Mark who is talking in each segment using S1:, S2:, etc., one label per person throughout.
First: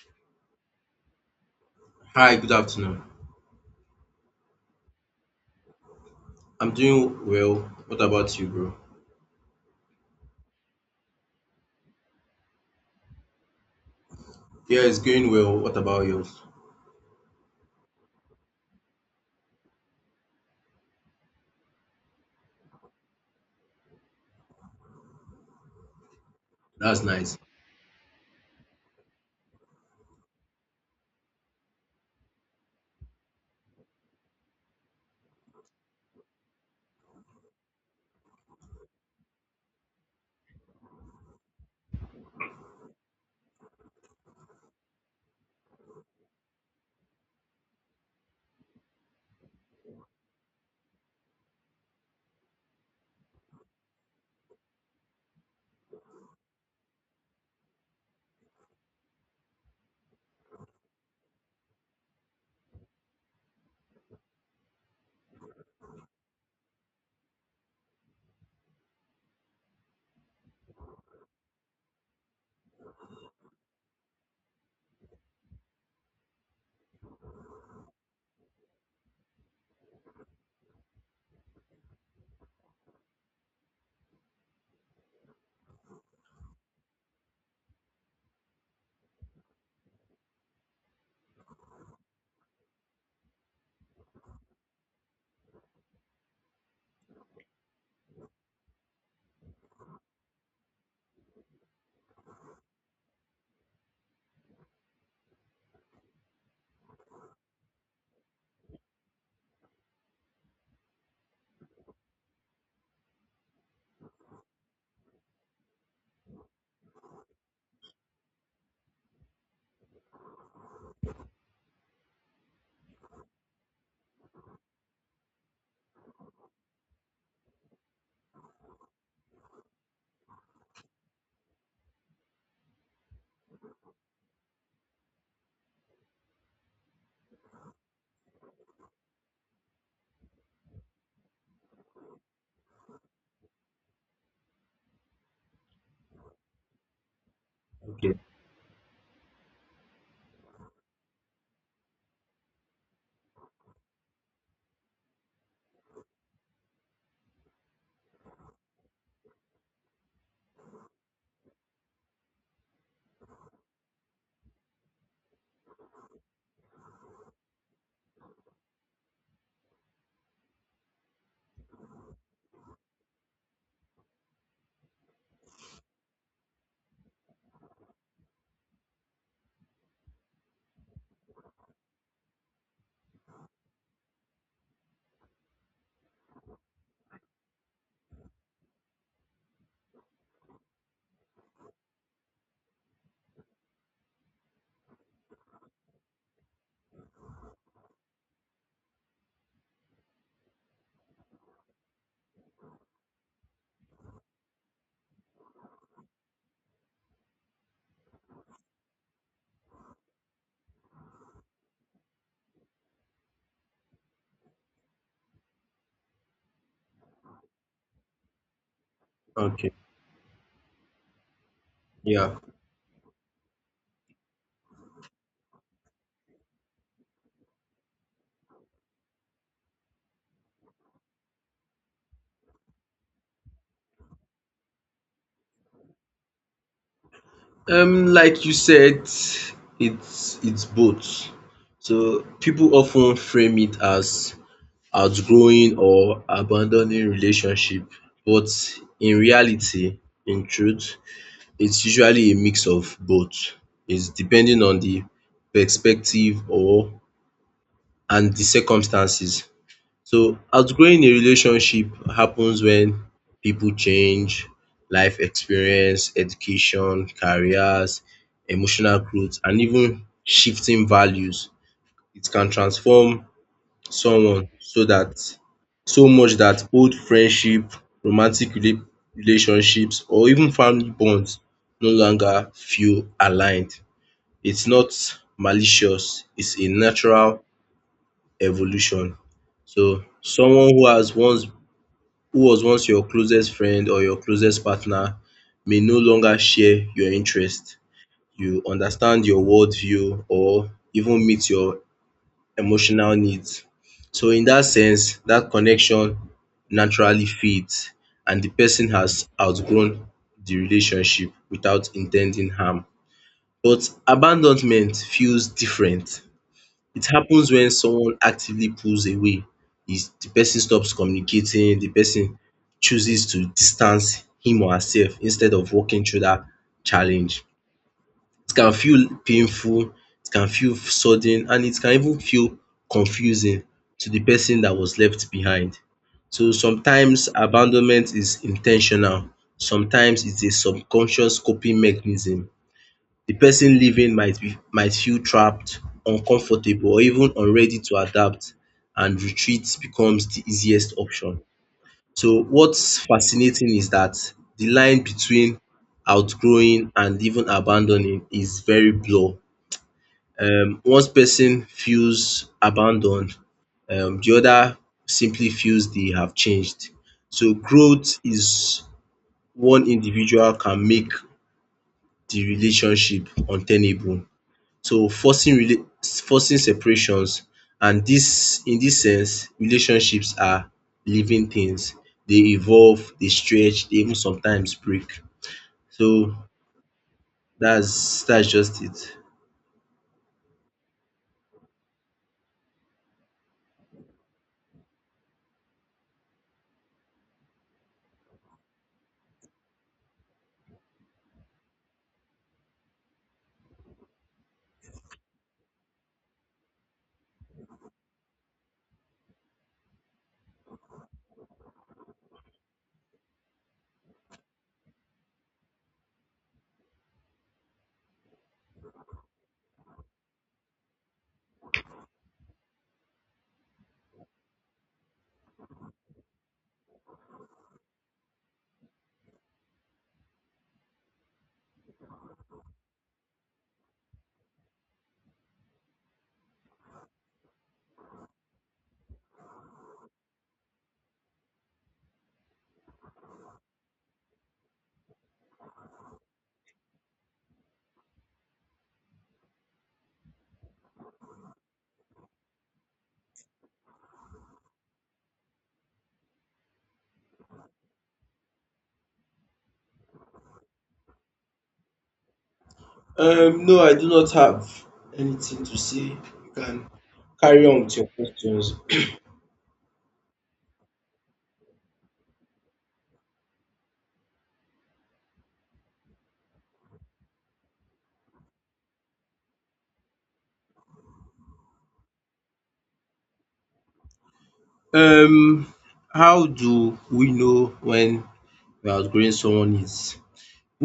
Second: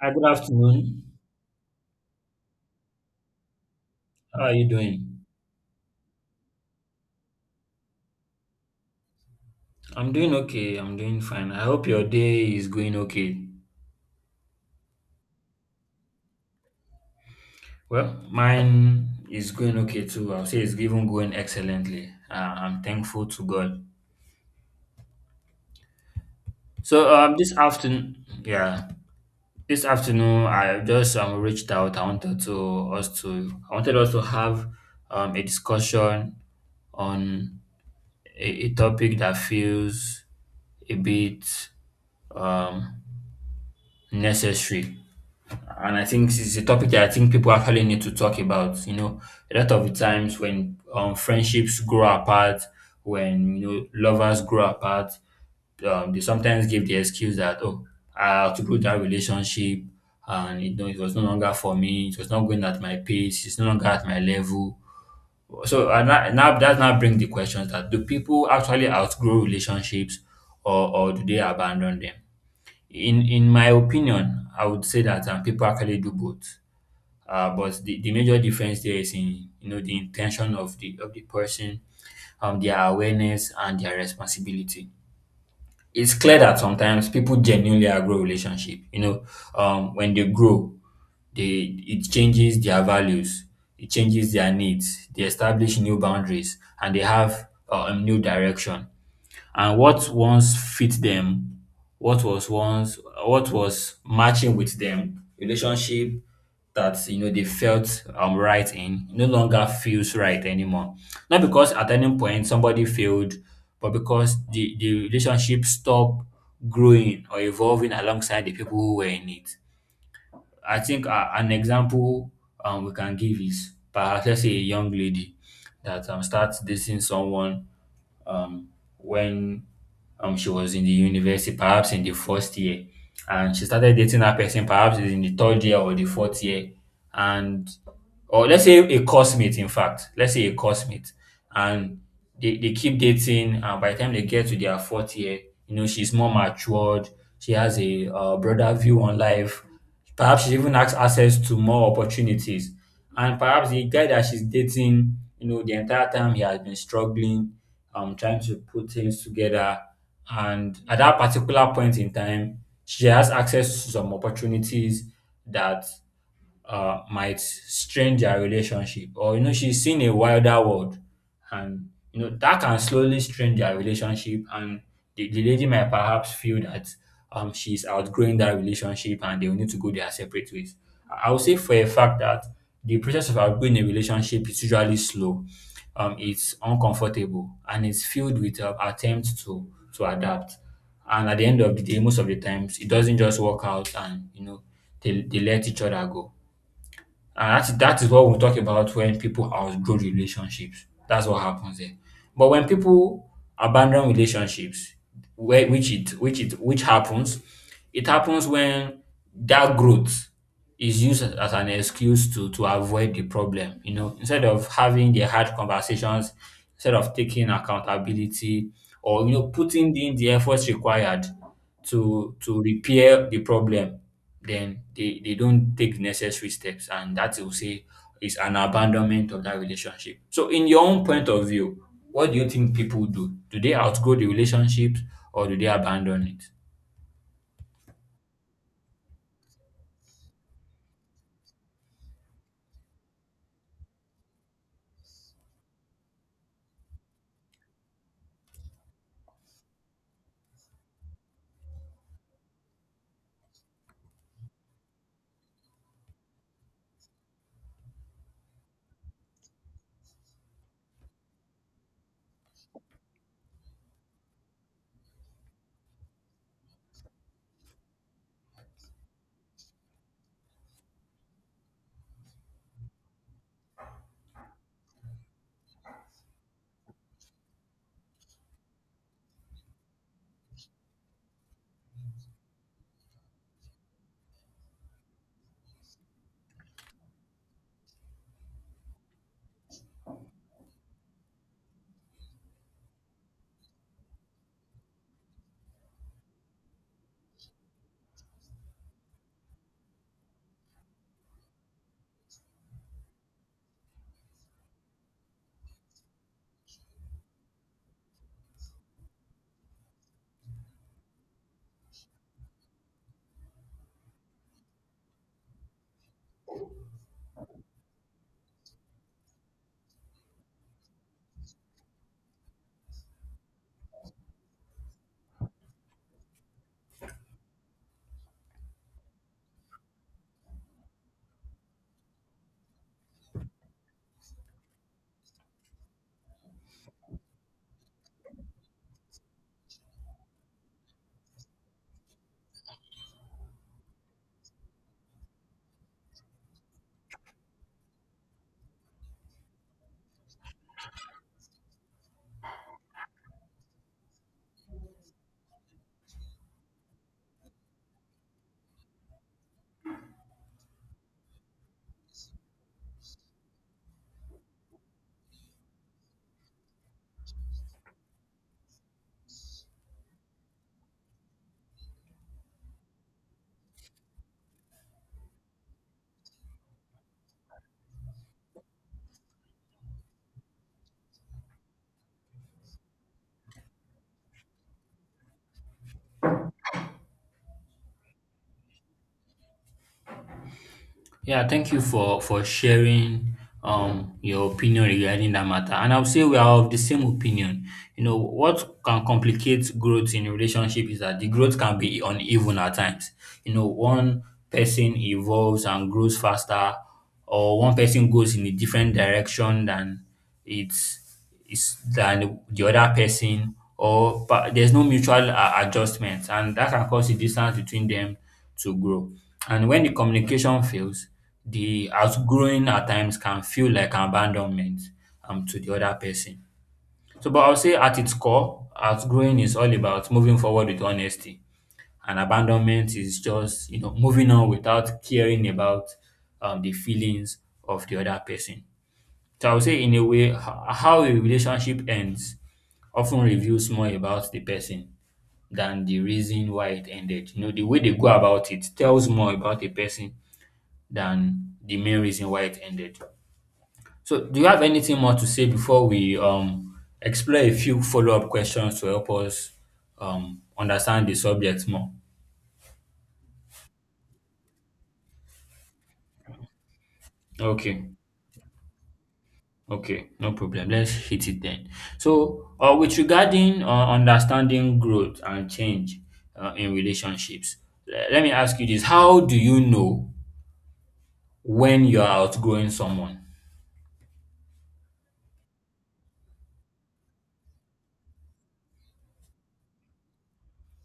S1: Hi, good afternoon.
S2: Hi, good afternoon.
S1: How are you doing?
S2: I'm doing well. What about you, bro?
S1: I'm doing okay. I'm doing fine. I hope your day is going okay.
S2: Yeah, it's going well. What about yours?
S1: Well, mine is going okay too. I'll say it's even going excellently. I'm thankful to God.
S2: That's nice.
S1: This afternoon, yeah, this afternoon I just reached out. I wanted us to have a discussion on a topic that feels a bit um necessary. And I think this is a topic that I think people actually need to talk about. You know, a lot of the times when friendships grow apart, when you know lovers grow apart, they sometimes give the excuse that, oh, I outgrew that relationship, and you know it was no longer for me. It was not going at my pace. It's no longer at my level. So and that, now that now brings the questions that, do people actually outgrow relationships, or do they abandon them? In my opinion, I would say that people actually do both. But the major difference there is in, you know, the intention of the person, their awareness and their responsibility. It's clear that sometimes people genuinely outgrow relationship. You know, when they grow, they it changes their values, it changes their needs. They establish new boundaries and they have a new direction. And what once fit them, what was once what was matching with them, relationship that you know they felt right in no longer feels right anymore. Not because at any point somebody failed, but because the relationship stopped growing or evolving alongside the people who were in it. I think an example we can give is, perhaps let's say, a young lady that starts dating someone, um, when she was in the university, perhaps in the first year, and she started dating that person perhaps in the third year or the fourth year. And, or let's say a coursemate, in fact, let's say a coursemate, and they keep dating, and by the time they get to their fourth year, you know, she's more matured, she has a
S2: Okay.
S1: broader view on life, perhaps she even has access to more opportunities, and perhaps the guy that she's dating, you know, the entire time he has been struggling, trying to put things together, and at that particular point in time, she has access to some opportunities that might strain their relationship, or you know she's seen a wilder world and you know that can slowly strain their relationship, and the lady might perhaps feel that she's outgrowing that relationship and they will need to go their separate ways. I would say for a fact that the process of outgrowing a relationship is usually slow, it's uncomfortable, and it's filled with attempts to adapt, and at the end of the day most of the times it doesn't just work out, and you know they let each other go, and that is what we talk about when people outgrow relationships. That's what happens there. But when people abandon relationships, where which it which it which happens, it happens when that growth is used as an excuse to avoid the problem. You know, instead of having the hard conversations, instead of taking accountability, or you know
S2: Okay.
S1: putting in the efforts required to
S2: Yeah.
S1: repair the problem, then they don't take necessary steps, and that, will say, is an abandonment of that relationship. So in your own point of view, what do you think people do? Do they outgrow the relationships, or do they abandon it?
S2: Like you said, it's both. So people often frame it as outgrowing or abandoning relationship, but in reality, in truth, it's usually a mix of both. It's depending on the perspective or and the circumstances. So outgrowing a relationship happens when people change, life experience, education, careers, emotional growth and even shifting values. It can transform someone so that so much that old friendship, romantic rela relationships or even family bonds no longer feel aligned. It's not malicious, it's a natural evolution. So someone who has once who was once your closest friend or your closest partner may no longer share your interest, you understand your worldview or even meet your emotional needs. So in that sense, that connection naturally fades and the person has outgrown the relationship without intending harm. But abandonment feels different. It happens when someone actively pulls away, is the person stops communicating, the person chooses to distance him or herself instead of walking through that challenge. It can feel painful, it can feel sudden and it can even feel confusing to the person that was left behind. So sometimes abandonment is intentional. Sometimes it's a subconscious coping mechanism. The person living might feel trapped, uncomfortable or even unready to adapt and retreat becomes the easiest option. So what's fascinating is that the line between outgrowing and even abandoning is very blur. Once person feels abandoned, the other simply feels they have changed. So growth is one individual can make the relationship untenable. So forcing separations and this sense relationships are living things. They evolve, they stretch, they even sometimes break. So that's just it.
S1: Yeah, thank you for sharing your opinion regarding that matter. And I'll say we are of the same opinion. You know, what can complicate growth in a relationship is that the growth can be uneven at times. You know, one person evolves and grows faster, or one person goes in a different direction than it's is than the other person, or but there's no mutual adjustment, and that can cause a distance between them to grow. And when the communication fails, the outgrowing at times can feel like abandonment, to the other person. So, but I'll say at its core, outgrowing is all about moving forward with honesty, and abandonment is just, you know, moving on without caring about, the feelings of the other person. So I would say, in a way, how a relationship ends often reveals more about the person than the reason why it ended. You know, the way they go about it tells more about a person than the main reason why it ended. So, do you have anything more to say before we explore a few follow up questions to help us understand the subject more?
S2: No, I do not have anything to say. You can carry on
S1: Okay.
S2: with your questions.
S1: Okay, no problem. Let's hit it then. So, with regarding understanding growth and change in relationships, let me ask you this: how do you know when you are outgrowing someone?
S2: Um how do we know when we are outgrowing someone is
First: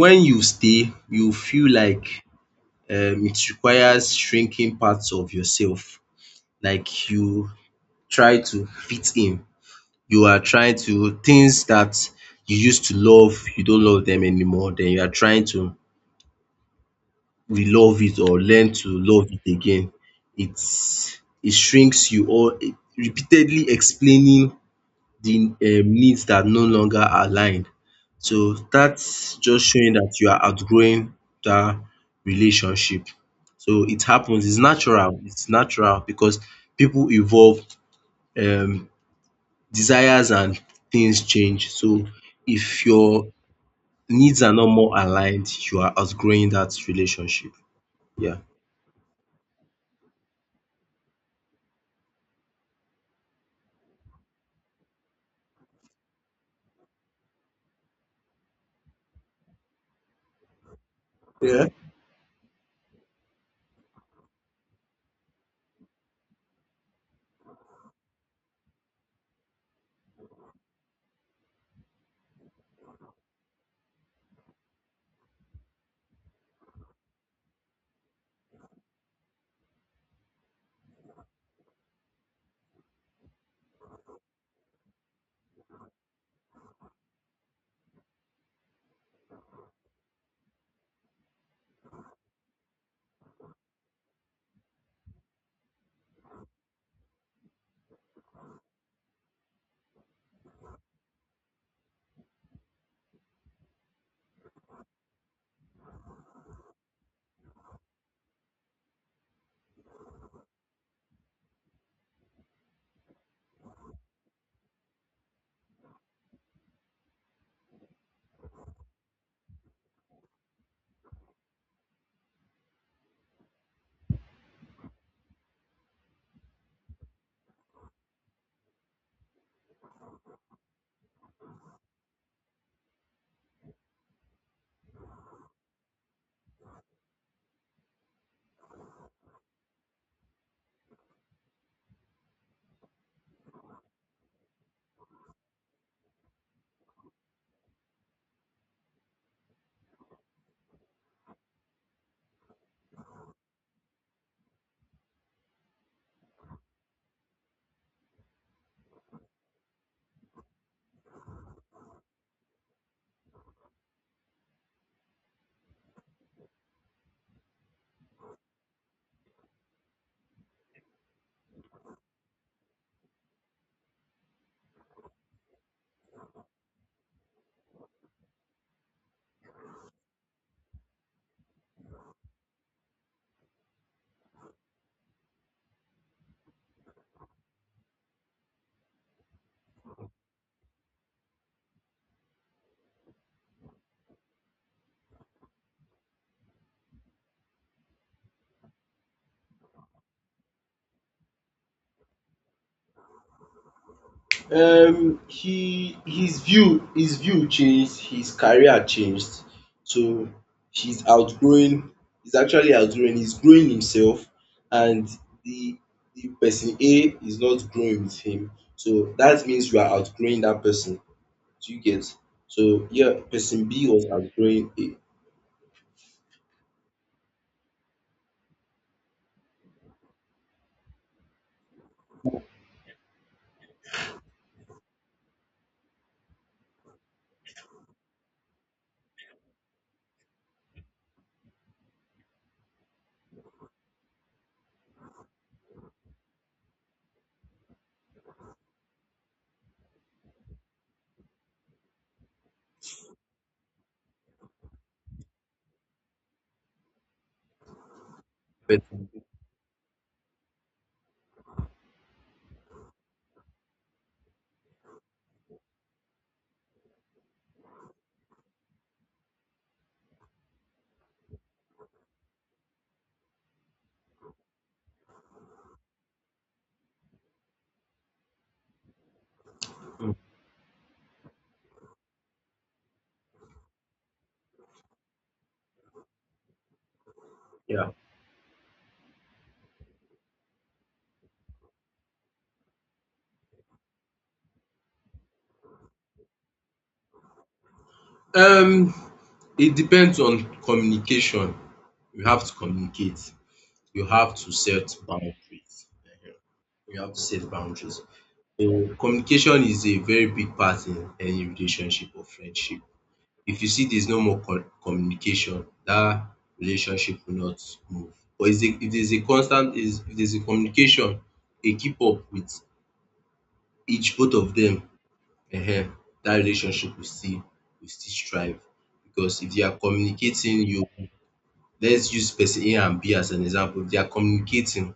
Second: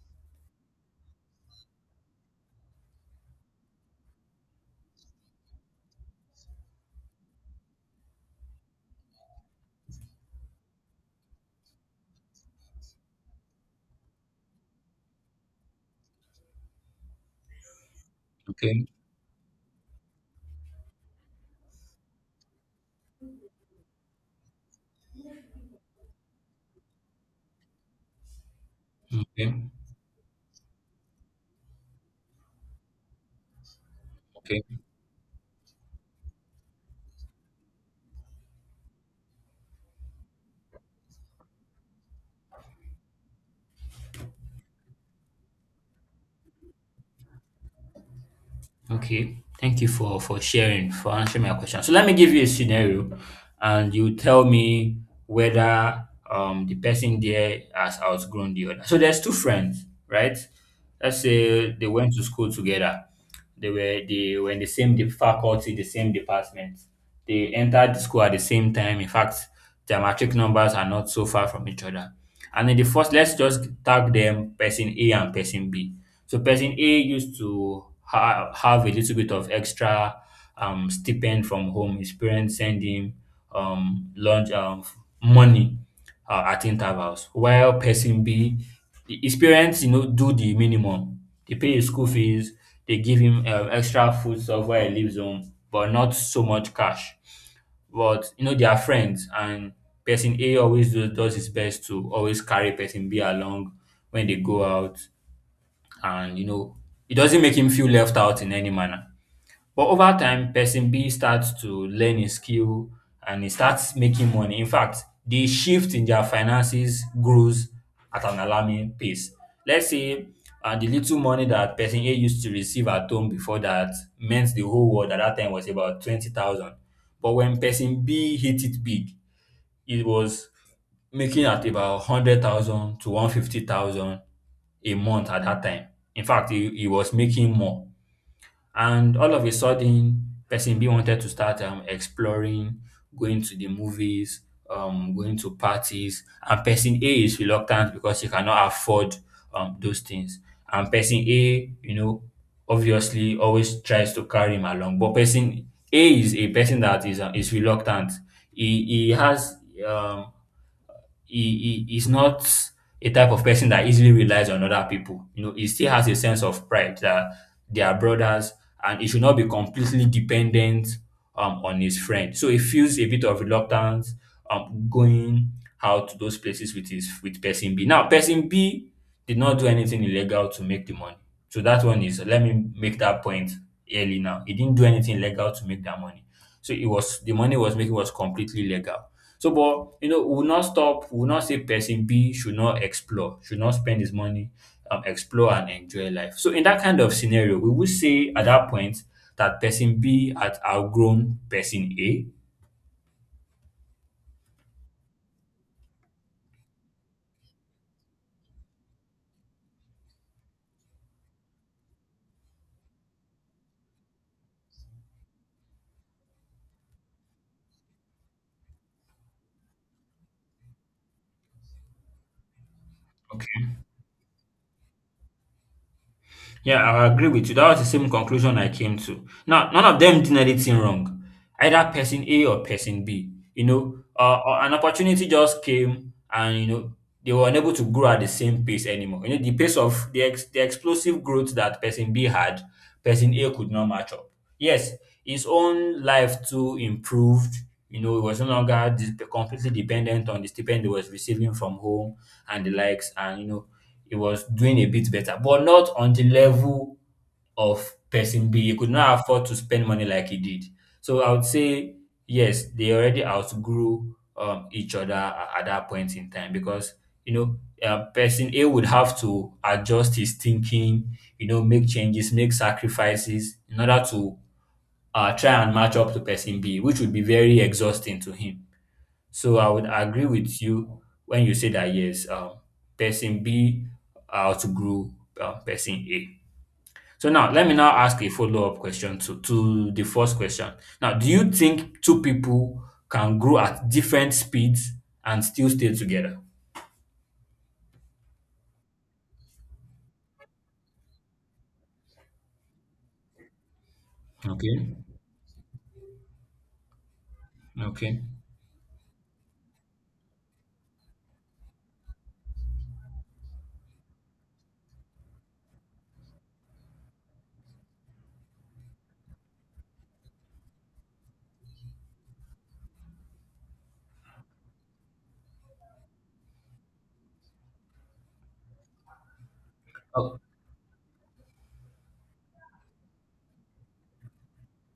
S2: when you feel like it requires shrinking parts of yourself, like you try to fit in. You are trying to things that you used to love you don't love them anymore then you are trying to re-love it or learn
S1: Okay,
S2: to love it again. It shrinks you or repeatedly explaining the needs that no longer aligned. So that's
S1: okay,
S2: just showing that you are outgrowing that relationship. So it happens,
S1: okay.
S2: it's natural because people evolve, um desires and things change. So if your needs are not more aligned, you are outgrowing that relationship. Yeah.
S1: Okay, thank you for sharing, for answering my question. So let me give you a scenario, and you tell me whether the person there has outgrown the other. So there's two friends, right? Let's
S2: Yeah.
S1: say they went to school together. They were in the same faculty, the same department. They entered the school at the same time. In fact, geometric numbers are not so far from each other. And in the first, let's just tag them person A and person B. So person A used to have a little bit of extra stipend from home. His parents send him lunch money at intervals, while person B, his parents, you know, do the minimum. They pay his school fees. They give him extra food stuff while he leaves home, but not so much cash, but you know they are friends, and person A always does his best to always carry person B along when they go out, and you know it doesn't make him feel left out in any manner. But over time, person B starts to learn a skill and he starts making money. In fact, the shift in their finances grows at an alarming pace. Let's say the little money that person A used to receive at home before that, meant the whole world at that time, was about 20,000. But when person B hit it big, it was making at about 100,000 to 150,000 a month at that time. In fact, he was making more. And all of a sudden, person B wanted to start exploring, going to the movies, going to parties. And person A is reluctant because he cannot afford those things. And person A, you know, obviously always tries to carry him along. But person A is a person that is reluctant. He has, um, he's not a type of person that easily relies on other people. You know, he still has a sense of pride that they are brothers and he should not be completely dependent, on his friend. So he feels a bit of reluctance going out to those places with his, with person B. Now, person B did not do anything illegal to make the money. So that one is, let me make that point early now. He didn't do anything legal to make that money. So it was, the money was making was completely legal. So, but you know, we will not say person B should not explore, should not spend his money, explore and enjoy life. So in that kind of scenario, we would say at that point that person B had outgrown person A.
S2: He his view changed, his career changed, so he's outgrowing he's actually outgrowing, he's growing himself, and the the person A is not growing with him, so that means you are outgrowing that person, do you get? So yeah, person B was outgrowing A.
S1: Yeah, I agree with you. That was the same conclusion I came to. Now, none of them did anything wrong, either person A or person B. You know, an opportunity just came, and you know they were unable to grow at the same pace anymore. You know, the pace of the explosive growth that person B had, person A could not match up. Yes, his own life too improved. You know, he was no longer completely dependent on the stipend he was receiving from home and the likes, and you know he was doing a bit better, but not on the level of person B. He could
S2: Person.
S1: not afford to spend money like he did. So I would say yes, they already outgrew each other at that point in time, because you know person A would have to adjust his thinking, you know, make changes, make sacrifices in order to try and match up to person B, which would be very exhausting to him. So I would
S2: um
S1: agree with you when you say that yes, person B outgrew person A. So now let me
S2: yeah
S1: now ask a follow up question to the first question. Now, do you think two people can grow at different speeds and still stay together?
S2: um it depends on communication, you have to communicate, you have to
S1: Okay.
S2: set boundaries. You have to set boundaries.
S1: Okay.
S2: So communication is a very big part in any relationship or friendship. If you see there's no more communication, that relationship will not move. But is a if there's a constant is if there's a communication, a keep up with each both of them, um that relationship will still strive. Because if they are
S1: Oh,
S2: communicating, you let's use person A and B as an example. If they are communicating,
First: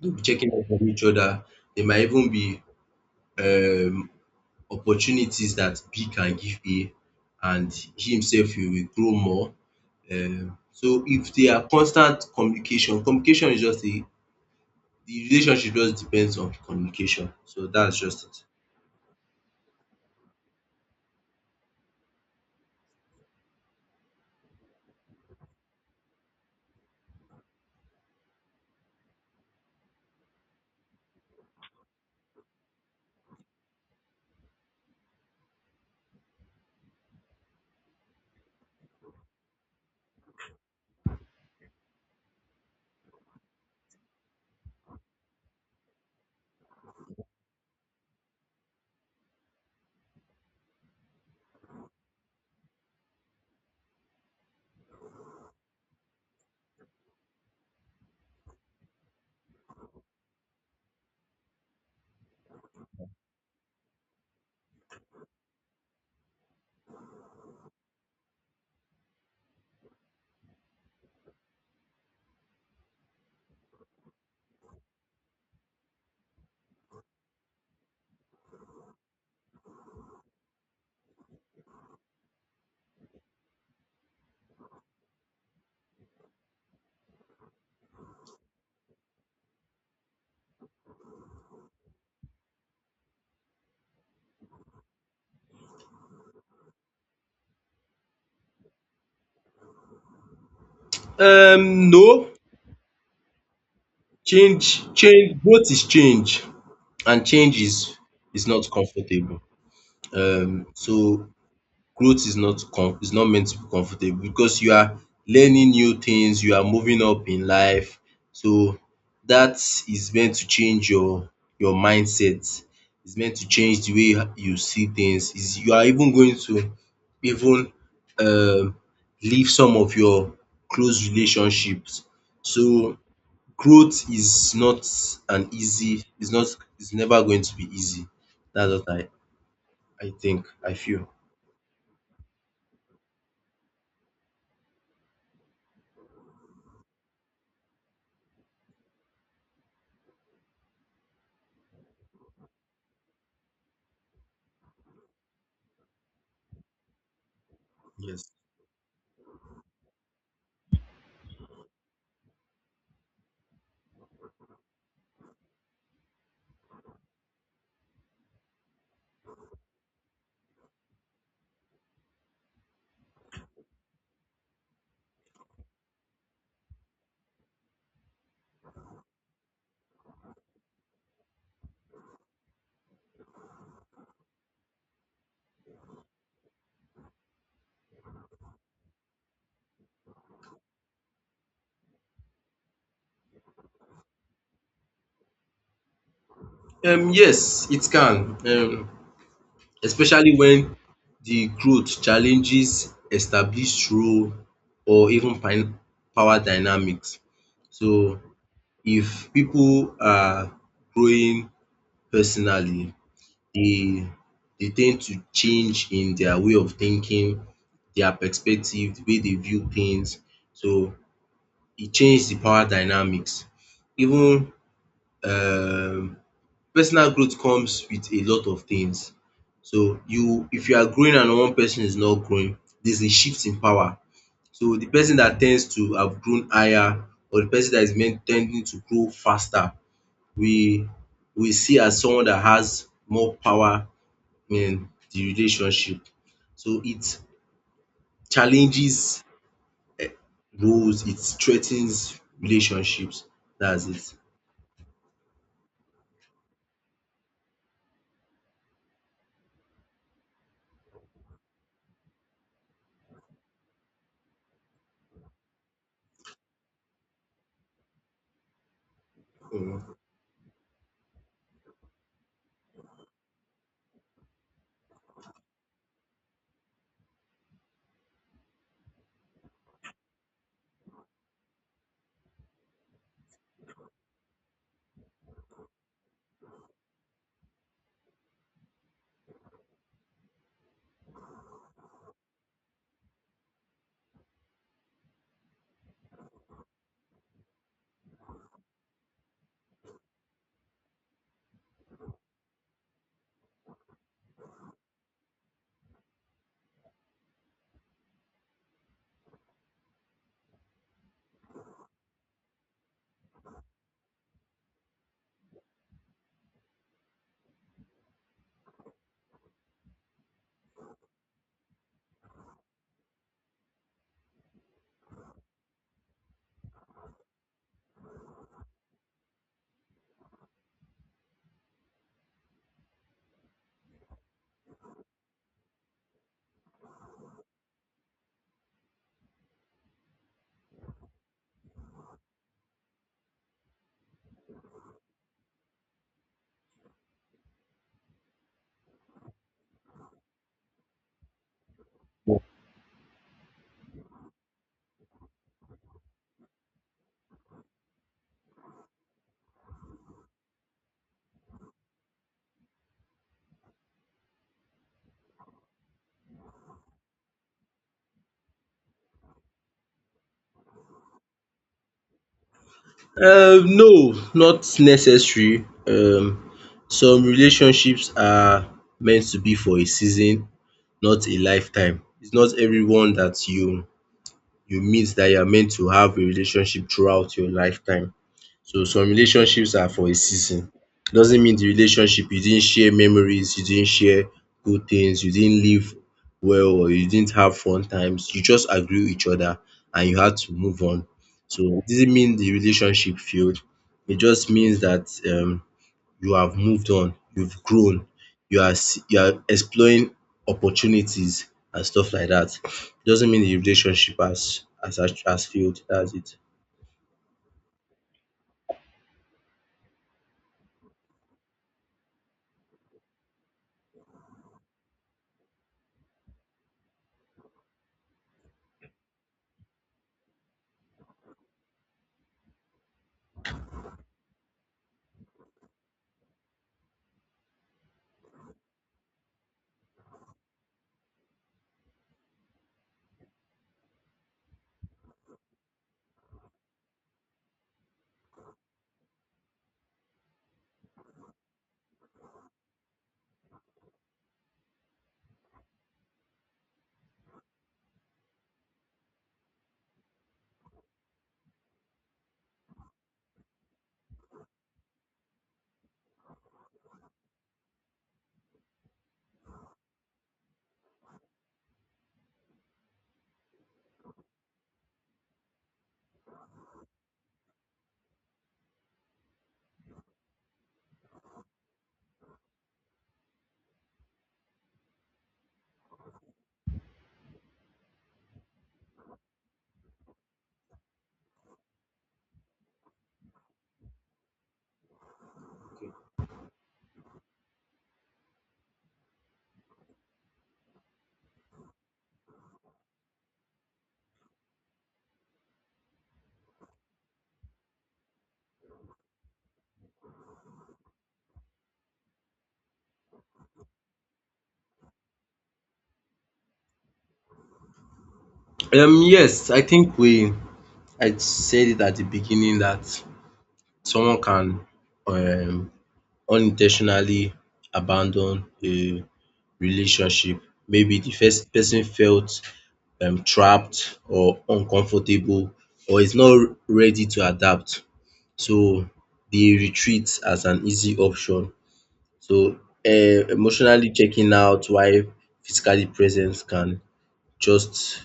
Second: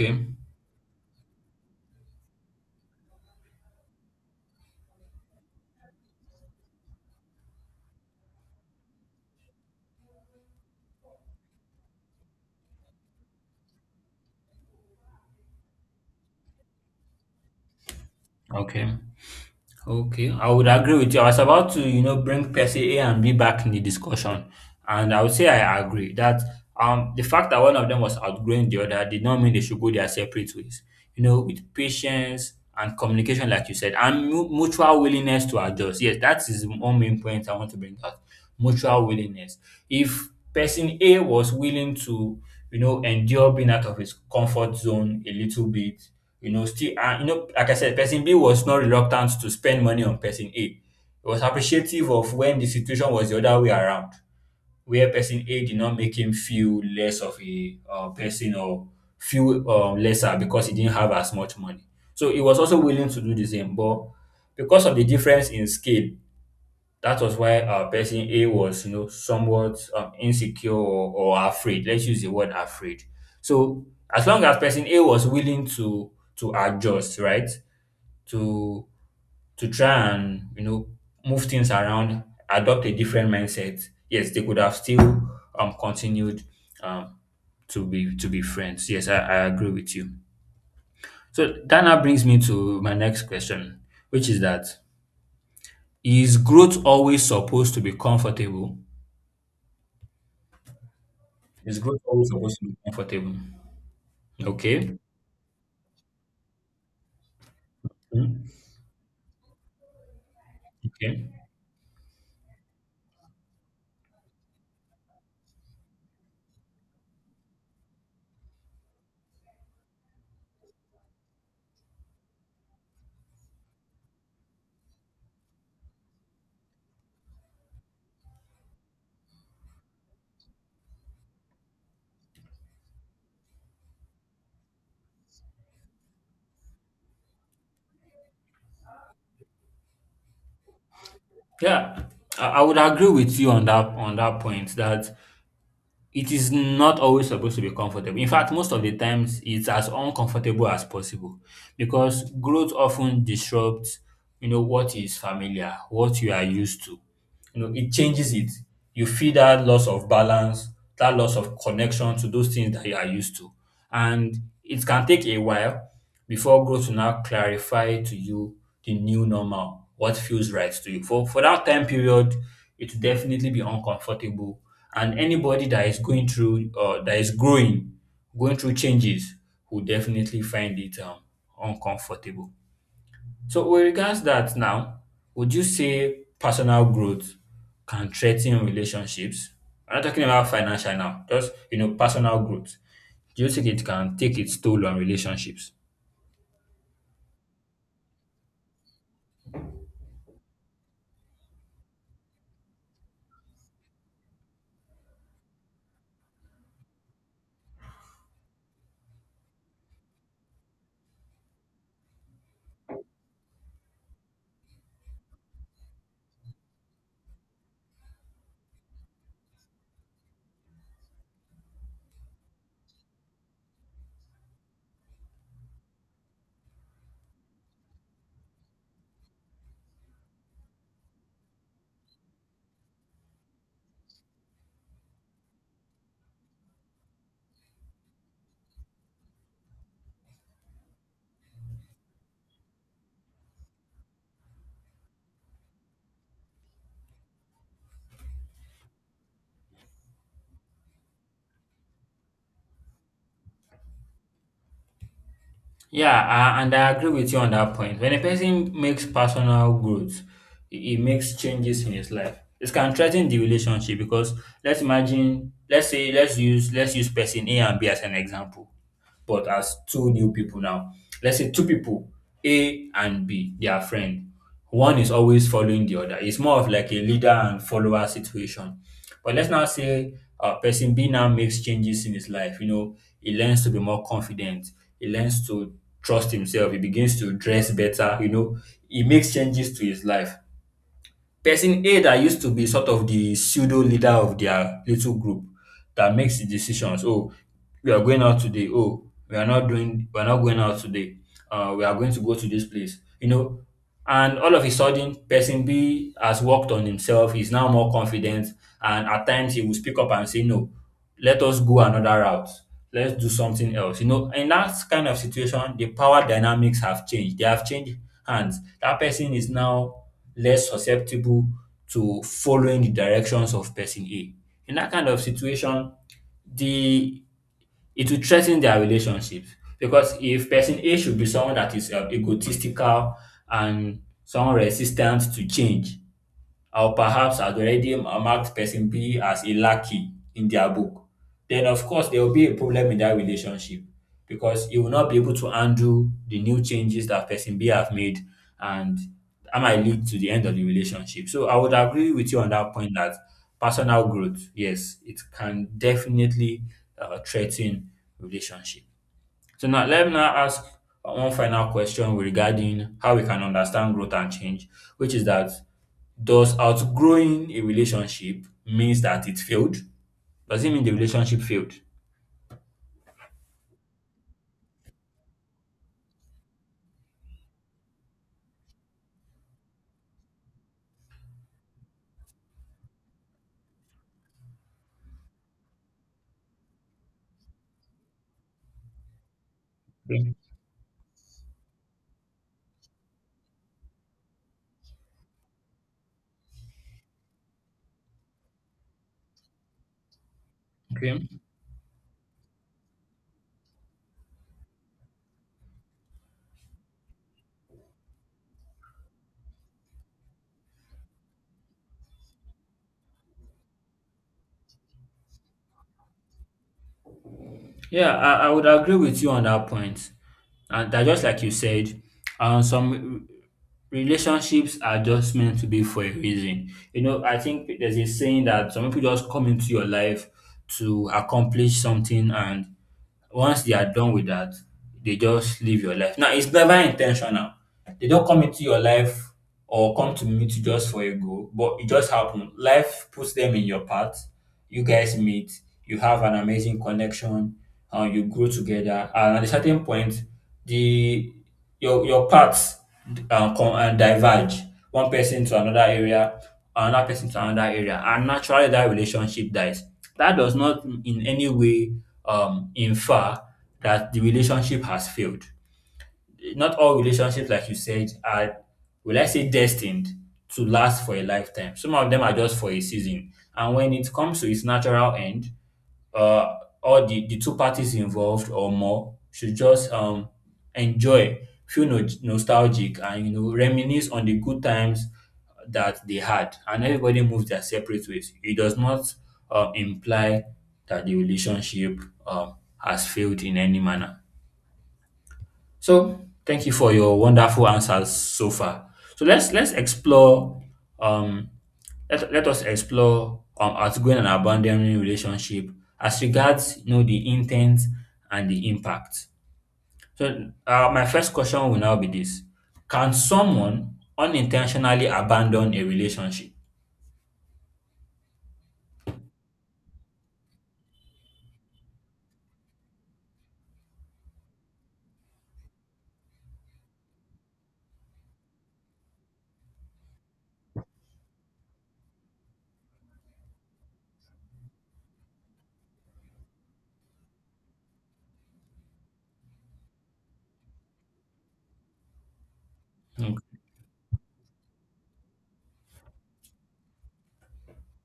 S2: they'll be checking up on each other. They might even be um opportunities that B can give A and he himself he will grow more. So if they are constant communication, communication is just a the relationship just depends on communication. So that's just it.
S1: Okay. Okay, I would agree with you. I was about to, you know, bring person A and B back in the discussion, and I would say I agree that the fact that one of them was outgrowing the other did not mean they should go their separate ways. You know, with patience and communication, like you said, and mutual willingness to adjust. Yes, that is one main point I want to bring out. Mutual willingness. If person A was willing to, you know, endure being out of his comfort zone a little bit, you know, still, and you know, like I said, person B was not reluctant to spend money on person A. He was appreciative of when the situation was the other way around, where person A did not make him feel less of a person or feel lesser because he didn't have as much money. So he was also willing to do the same, but because of the difference in scale, that was why person A was, you know, somewhat insecure or afraid. Let's use the word afraid. So as long as person A was willing to adjust, right, to to try and, you know, move things around, adopt a different mindset, yes, they could have still continued um to be friends. Yes, I agree with you. So that now brings me to my next question, which is that is growth always supposed to be comfortable? Is growth always
S2: No,
S1: supposed to be comfortable?
S2: Change
S1: Okay.
S2: growth is change and change is
S1: Mm.
S2: not comfortable. So
S1: Okay.
S2: growth is not com is not meant to be comfortable because you are learning new things, you are moving up in life. So that is meant to change your mindset, it's meant to change the way you see things, is you are even going to even um leave some of your close relationships. So growth is not an easy, it's not, it's never going to be easy. That's what I think, I feel.
S1: Yeah. I would agree with you on that, on that point, that it is not always supposed to be comfortable. In fact, most of the times it's as uncomfortable as possible because growth often disrupts, you know, what is familiar, what you are used to. You know, it
S2: Yes.
S1: changes it. You feel that loss of balance, that loss of connection to those things that you are used to. And it can take a while before growth will now clarify to you the new normal, what feels right to you. For that time period, it will definitely be uncomfortable. And anybody that is going through that is growing, going through changes, will definitely find it uncomfortable. So with regards that now, would you say personal growth can threaten relationships? I'm not talking about financial now, just, you know, personal growth. Do you think it can take its toll on relationships?
S2: Yes, it can, especially when the growth challenges established role or even power dynamics. So if people are growing personally, they tend to change in their way of thinking, their perspective, the way they view things. So it changes the power dynamics. Even um personal growth comes with a lot of things. So you if you are growing and one person is not growing, there's a shift in power. So the person that tends to have grown higher or the person that is meant tending to grow faster, we we see as someone that has more power in the relationship. So it challenges roles, it threatens relationships. That's it.
S1: Yeah, and I agree with you on that point. When a person makes personal growth, it makes changes in his life. It can threaten the relationship because let's imagine, let's say, let's use person A and B as an example but as
S2: Mm.
S1: two new people now. Let's say two people, A and B, they are friends. One is always following the other. It's more of like a leader and follower situation. But let's now say person B now makes changes in his life. You know, he learns to be more confident. He learns to trust himself. He begins to dress better. You know, he makes changes to his life. Person A that used to be sort of the pseudo leader of their little group that makes the decisions. Oh, we are going out today. Oh, we are not going out today. We are going to go to this place. You know, and all of a sudden, person B has worked on himself. He's now more confident, and at times he will speak up and say no, let us go another route, let's do something else. You know, in that kind of situation, the power dynamics have changed. They have changed hands. That person is now less susceptible to following the directions of person A. In that kind of situation, the it will threaten their relationship because if person A should be someone that is egotistical and someone resistant to change, or perhaps has already marked person B as a lackey in their book, then of course there will be a problem in that relationship because you will not be able to handle the new changes that person B have made and that might lead to the end of the relationship. So I would agree with you on that point that personal growth, yes, it can definitely threaten relationship. So now let me now ask one final question regarding how we can understand growth and change, which is that does outgrowing a relationship means that it failed? Does it mean the relationship failed?
S2: Um, no, not necessary. Um, some relationships are meant to be for a season not a lifetime. It's not everyone that you meet that you are meant to have a relationship throughout your lifetime. So some relationships are for a
S1: Okay.
S2: season. Doesn't mean the relationship you didn't share memories, you didn't share good things, you didn't live well or you didn't have fun times. You just outgrew each other and you had to move on.
S1: Okay.
S2: So it didn't mean the relationship failed. It just means that you have moved on, you've grown, you are you are exploring opportunities and stuff like that. Doesn't mean the relationship has has failed. That's it.
S1: Yeah, I would agree with you on that point. And that, just like you said, some relationships are just meant to be for a reason. You know, I think there's a saying that some people just come into your life to accomplish something, and once they are done with that, they just leave your life. Now, it's never intentional. They don't come into your life or come to meet you just for a goal, but it just happened. Life puts them in your path, you guys meet, you have an amazing connection, you grow together, and at a certain point, the your paths diverge. One person to another area, another person to another area, and naturally that relationship dies. That does not in any way infer that the relationship has failed. Not all relationships, like you said, are, will I say, destined to last for a lifetime. Some of them are just for a season. And when it comes to its natural end, uh, all the two parties involved or more should just enjoy, feel no, nostalgic, and, you know, reminisce on the good times that they had. And everybody moves their separate ways. It does not imply that the relationship has failed in any manner. So thank you for your wonderful answers so far. So let's explore um let us explore outgoing and abandoning relationship as regards, you know, the intent and the impact. So my first question will now be this: Can someone unintentionally abandon a relationship?
S2: Um, yes, I think we I said it at the beginning that someone can um unin abandon a relationship. Maybe the first person felt trapped or uncomfortable or is not ready to adapt. So the retreat as an easy option. So um
S1: Mm.
S2: emotionally checking out while physically present can just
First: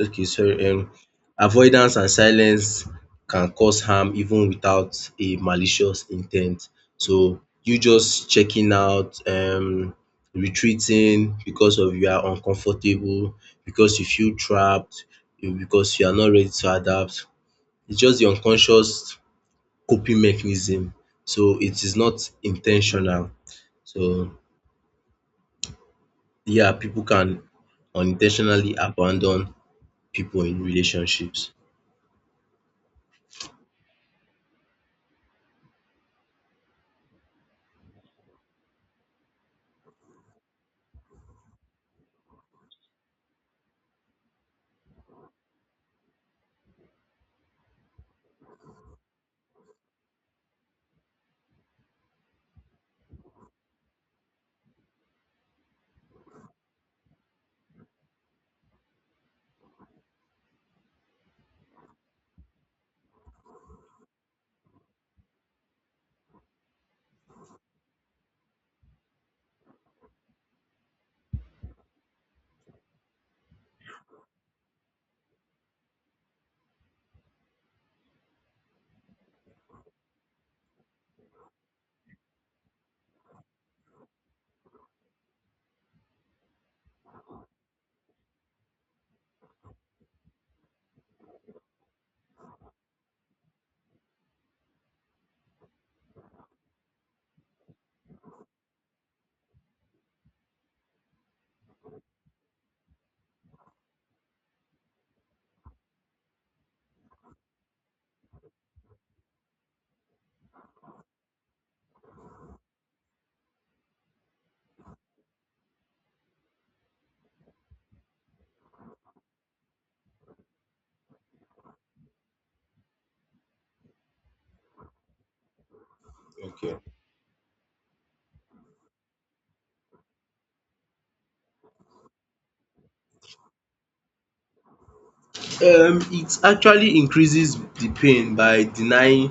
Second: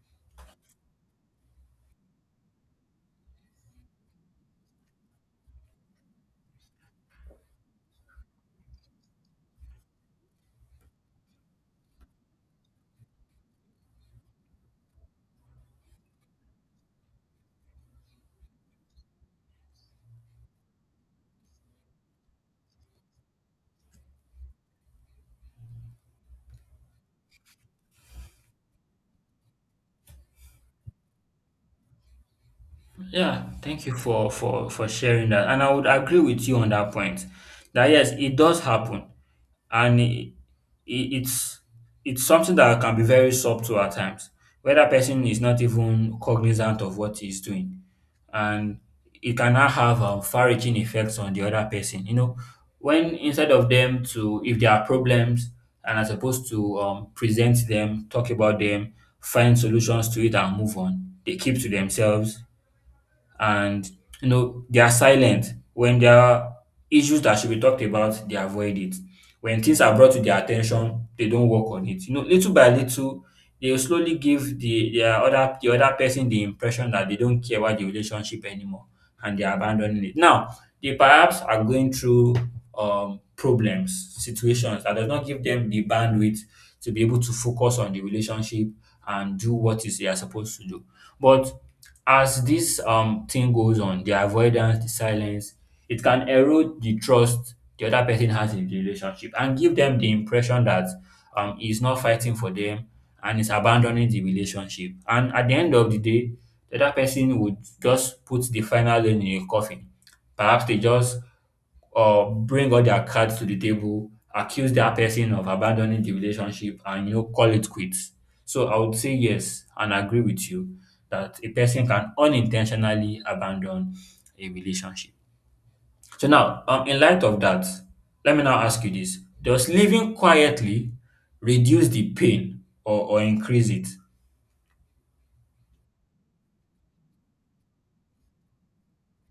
S2: okay sorry avoidance and silence can cause harm even without a malicious intent. So you just checking out, retreating because of you are uncomfortable, because you feel trapped, you because you are not ready to adapt. It's just the unconscious coping mechanism. So it is not intentional. So yeah, people can unintentionally abandon people in relationships.
S1: Yeah, thank you for for sharing that, and I would agree with you on that point. That yes, it does happen. And it, it's it's something that can be very subtle at times where that person is not even cognizant of what he's doing, and it can now have far-reaching effects on the other person. You know, when instead of them to, if there are problems, and as opposed to present them, talk about them, find solutions to it and move on, they keep to themselves. And, you know, they are silent when there are issues that should be talked about, they avoid it. When things are brought to their attention, they don't work on it. You know, little by little they will slowly give the other person the impression that they don't care about the relationship anymore and they are abandoning it. Now, they perhaps are going through problems, situations that does not give them the bandwidth to be able to focus on the relationship and do what is they are supposed to do. But as this thing goes on, the avoidance, the silence, it can erode the trust the other person has in the relationship and give them the impression that he's not fighting for them and is abandoning the relationship. And at the end of the day, the other person would just put the final nail in a coffin. Perhaps they just bring all their cards to the table, accuse that person of abandoning the relationship, and, you know, call it quits. So I would say yes and agree with you that a person can unintentionally abandon a relationship. So now,
S2: Okay.
S1: in light of that, let me now ask you this. Does living quietly reduce the pain, or increase it?
S2: It actually increases the pain by denying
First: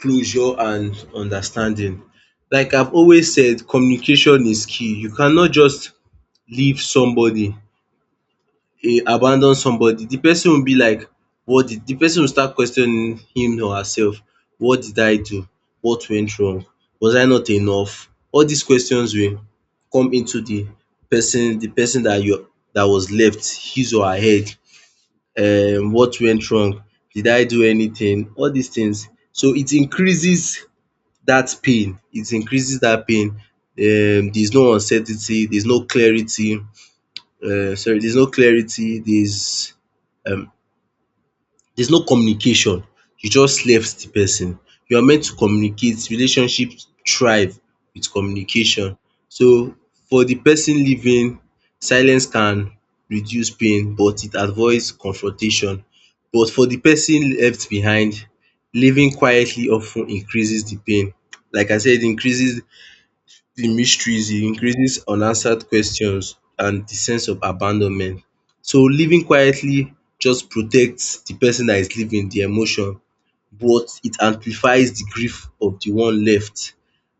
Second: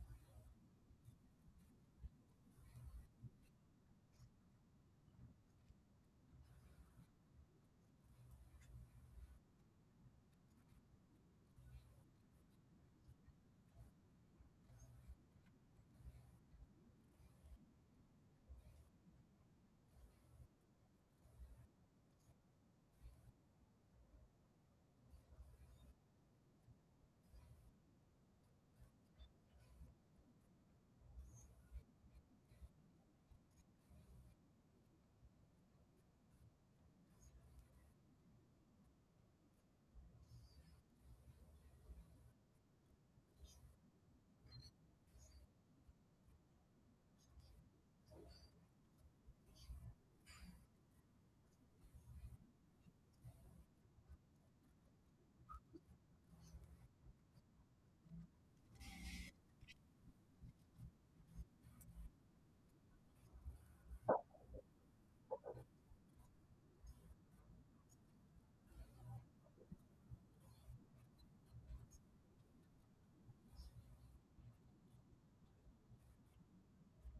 S2: closure and understanding. Like I've always said, communication is key. You cannot just leave somebody he abandon somebody, the person will be like what did, the person will start questioning him or herself. What did I do? What went wrong? Was I not enough? All these questions will come into the person that you that was left, his or her head. What went wrong? Did I do anything? All these things. So it increases that pain. It increases that pain. There's no uncertainty. There's no clarity. Sorry, there's no clarity. Um there's no communication, you just left the person. You are meant to communicate, relationship thrive with communication. So for the person leaving, silence can reduce pain but it avoids confrontation. But for the person left behind, leaving quietly of ten increases the pain. Like I said, increases the mysteries, it increases unanswered questions and the sense of abandonment. So living quietly just protects the person that is living, the emotion, but it amplifies the grief of the one left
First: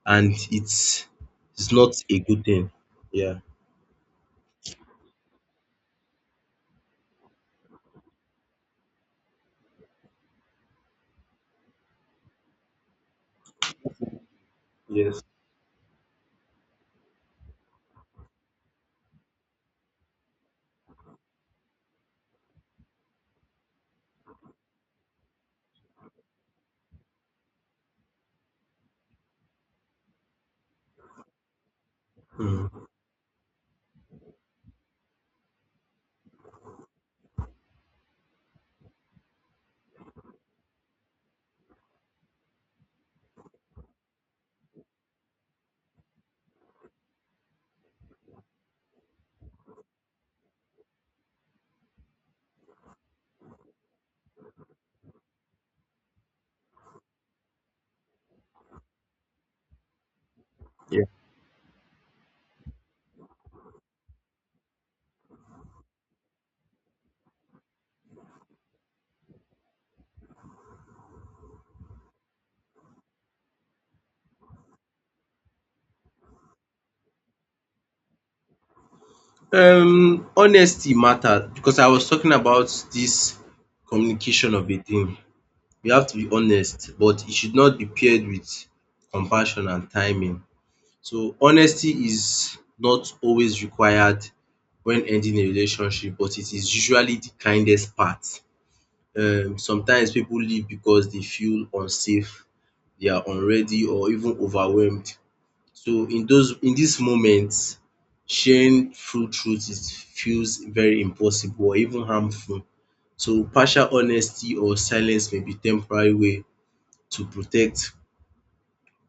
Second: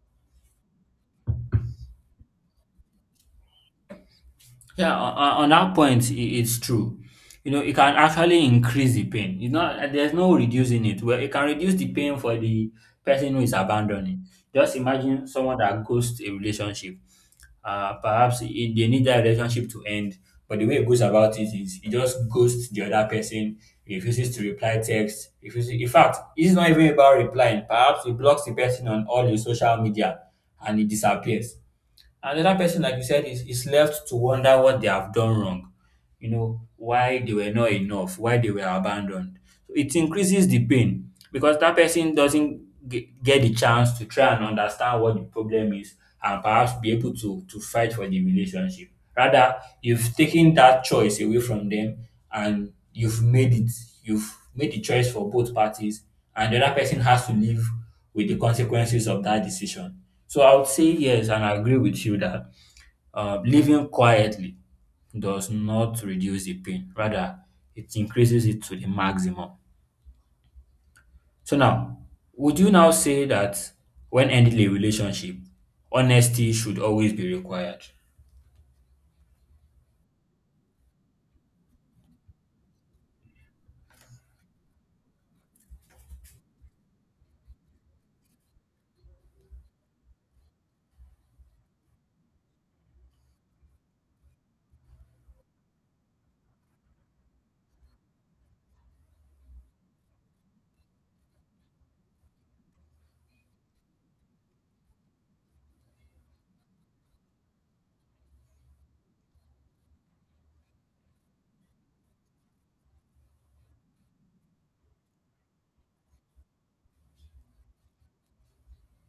S2: and it's not a good thing. Yeah.
S1: Yeah, on that point, it's true. You know, it can actually increase the pain. You know, there's no reducing it. Well, it can reduce the pain for the person who is abandoning. Just
S2: Yes.
S1: imagine someone that ghosts a relationship. Perhaps they need that relationship to end, but the way it goes about it is he just ghosts the other person, refuses to reply text, refuses. In fact, it's not even about replying. Perhaps he blocks the person on all the social media and he disappears. Another person,
S2: Mm.
S1: like you said, is left to wonder what they have done wrong, you know, why they were not enough, why they were abandoned. So it increases the pain because that person doesn't get the chance to try and understand what the problem is and perhaps be able to fight for the relationship. Rather, you've taken that choice away from them, and you've made the choice for both parties, and the other person has to live with the consequences of that decision. So I would say
S2: Yeah.
S1: yes, and I agree with you that living quietly does not reduce the pain, rather, it increases it to the maximum. So now, would you now say that when ending a relationship, honesty should always be required?
S2: Um, honesty matters because I was talking about this communication of a thing. You have to be honest, but it should not be paired with compassion and timing. So honesty is not always required when ending a relationship but it is usually the kindest part. Um, sometimes people leave because they feel unsafe, they are unready or even overwhelmed. So in those in these moments sharing full truth is feels very impossible or even harmful. So partial honesty or silence may be temporary way to protect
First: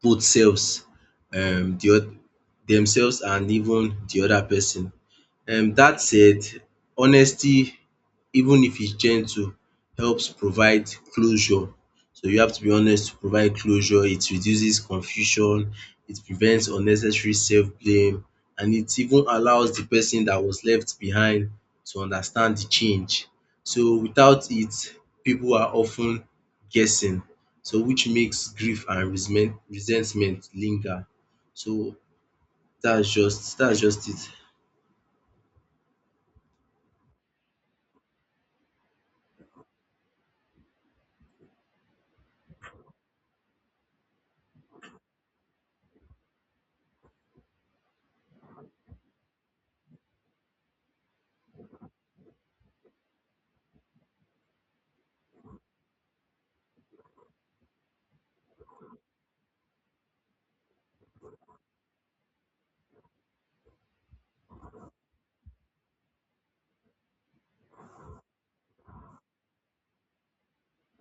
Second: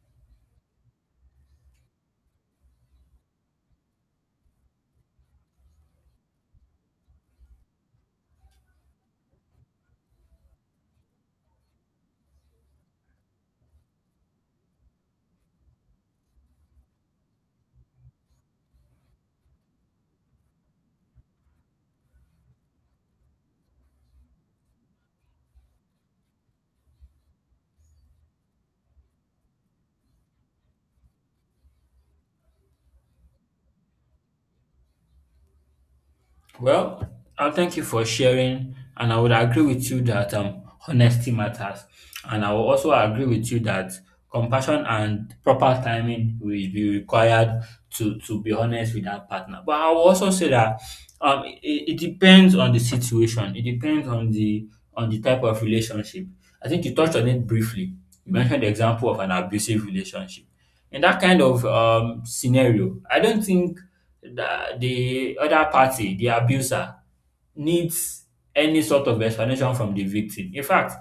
S2: both selves um the oth- themselves and even the other person. Um, that said, honesty even if it's gentle, helps provide closure. So you have to be honest to provide closure. It reduces confusion, it prevents unnecessary self-blame and it even allows the person that was left behind to understand the change. So without it, people are often guessing so which makes grief and resentment linger. So that's just it.
S1: Well, I thank you for sharing, and I would agree with you that honesty matters. And I will also agree with you that compassion and proper timing will be required to be honest with that partner. But I will also say that it depends on the situation. It depends on the, on the type of relationship. I think you touched on it briefly. You mentioned the example of an abusive relationship. In that kind of scenario, I don't think that the other party, the abuser, needs any sort of explanation from the victim. In fact,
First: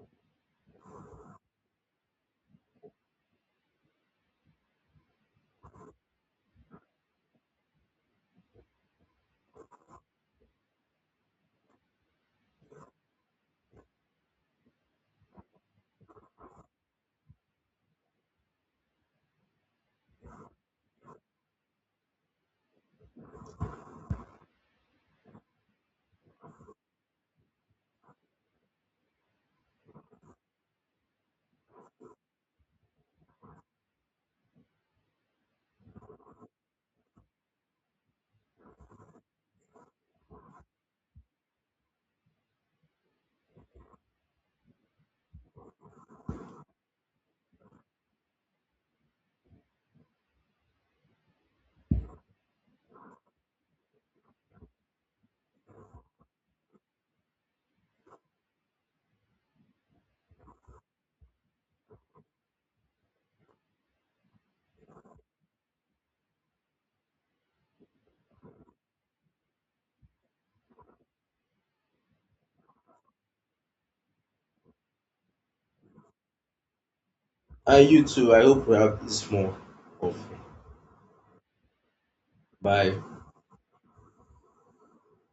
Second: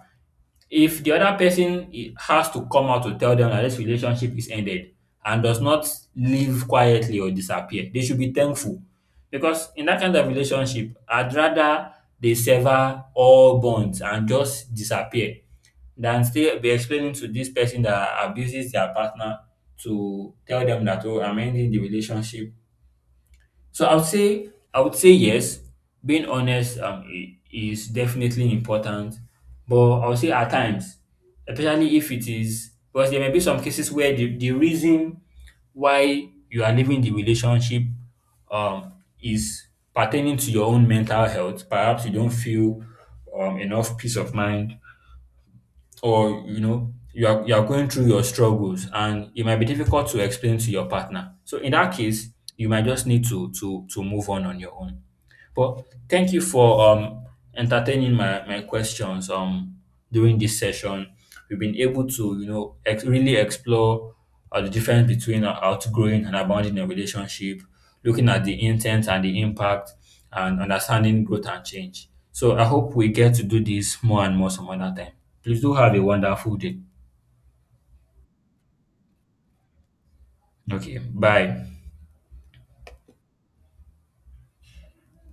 S1: if the other person has to come out to tell them that this relationship is ended and does not leave quietly or disappear, they should be thankful. Because in that kind of relationship, I'd rather they sever all bonds and just disappear than still be explaining to this person that abuses their partner, to tell them that, oh, I'm ending the relationship. So I would say, yes, being honest is definitely important, but I would say at times, especially if it is, because there may be some cases where the reason why you are leaving the relationship um, is pertaining to your own mental health. Perhaps you don't feel enough peace of mind, or, you know, you are, you are going through your struggles, and it might be difficult to explain to your partner. So in that case, you might just need to move on your own. But thank you for entertaining my my questions during this session. We've been able to, you know, really explore the difference between outgrowing and abounding a relationship, looking at the intent and the impact, and understanding growth and change. So I hope we get to do this more and more some other time. Please do have a wonderful day.
S2: And you too, I hope we have this more of.
S1: Okay, bye.
S2: Bye.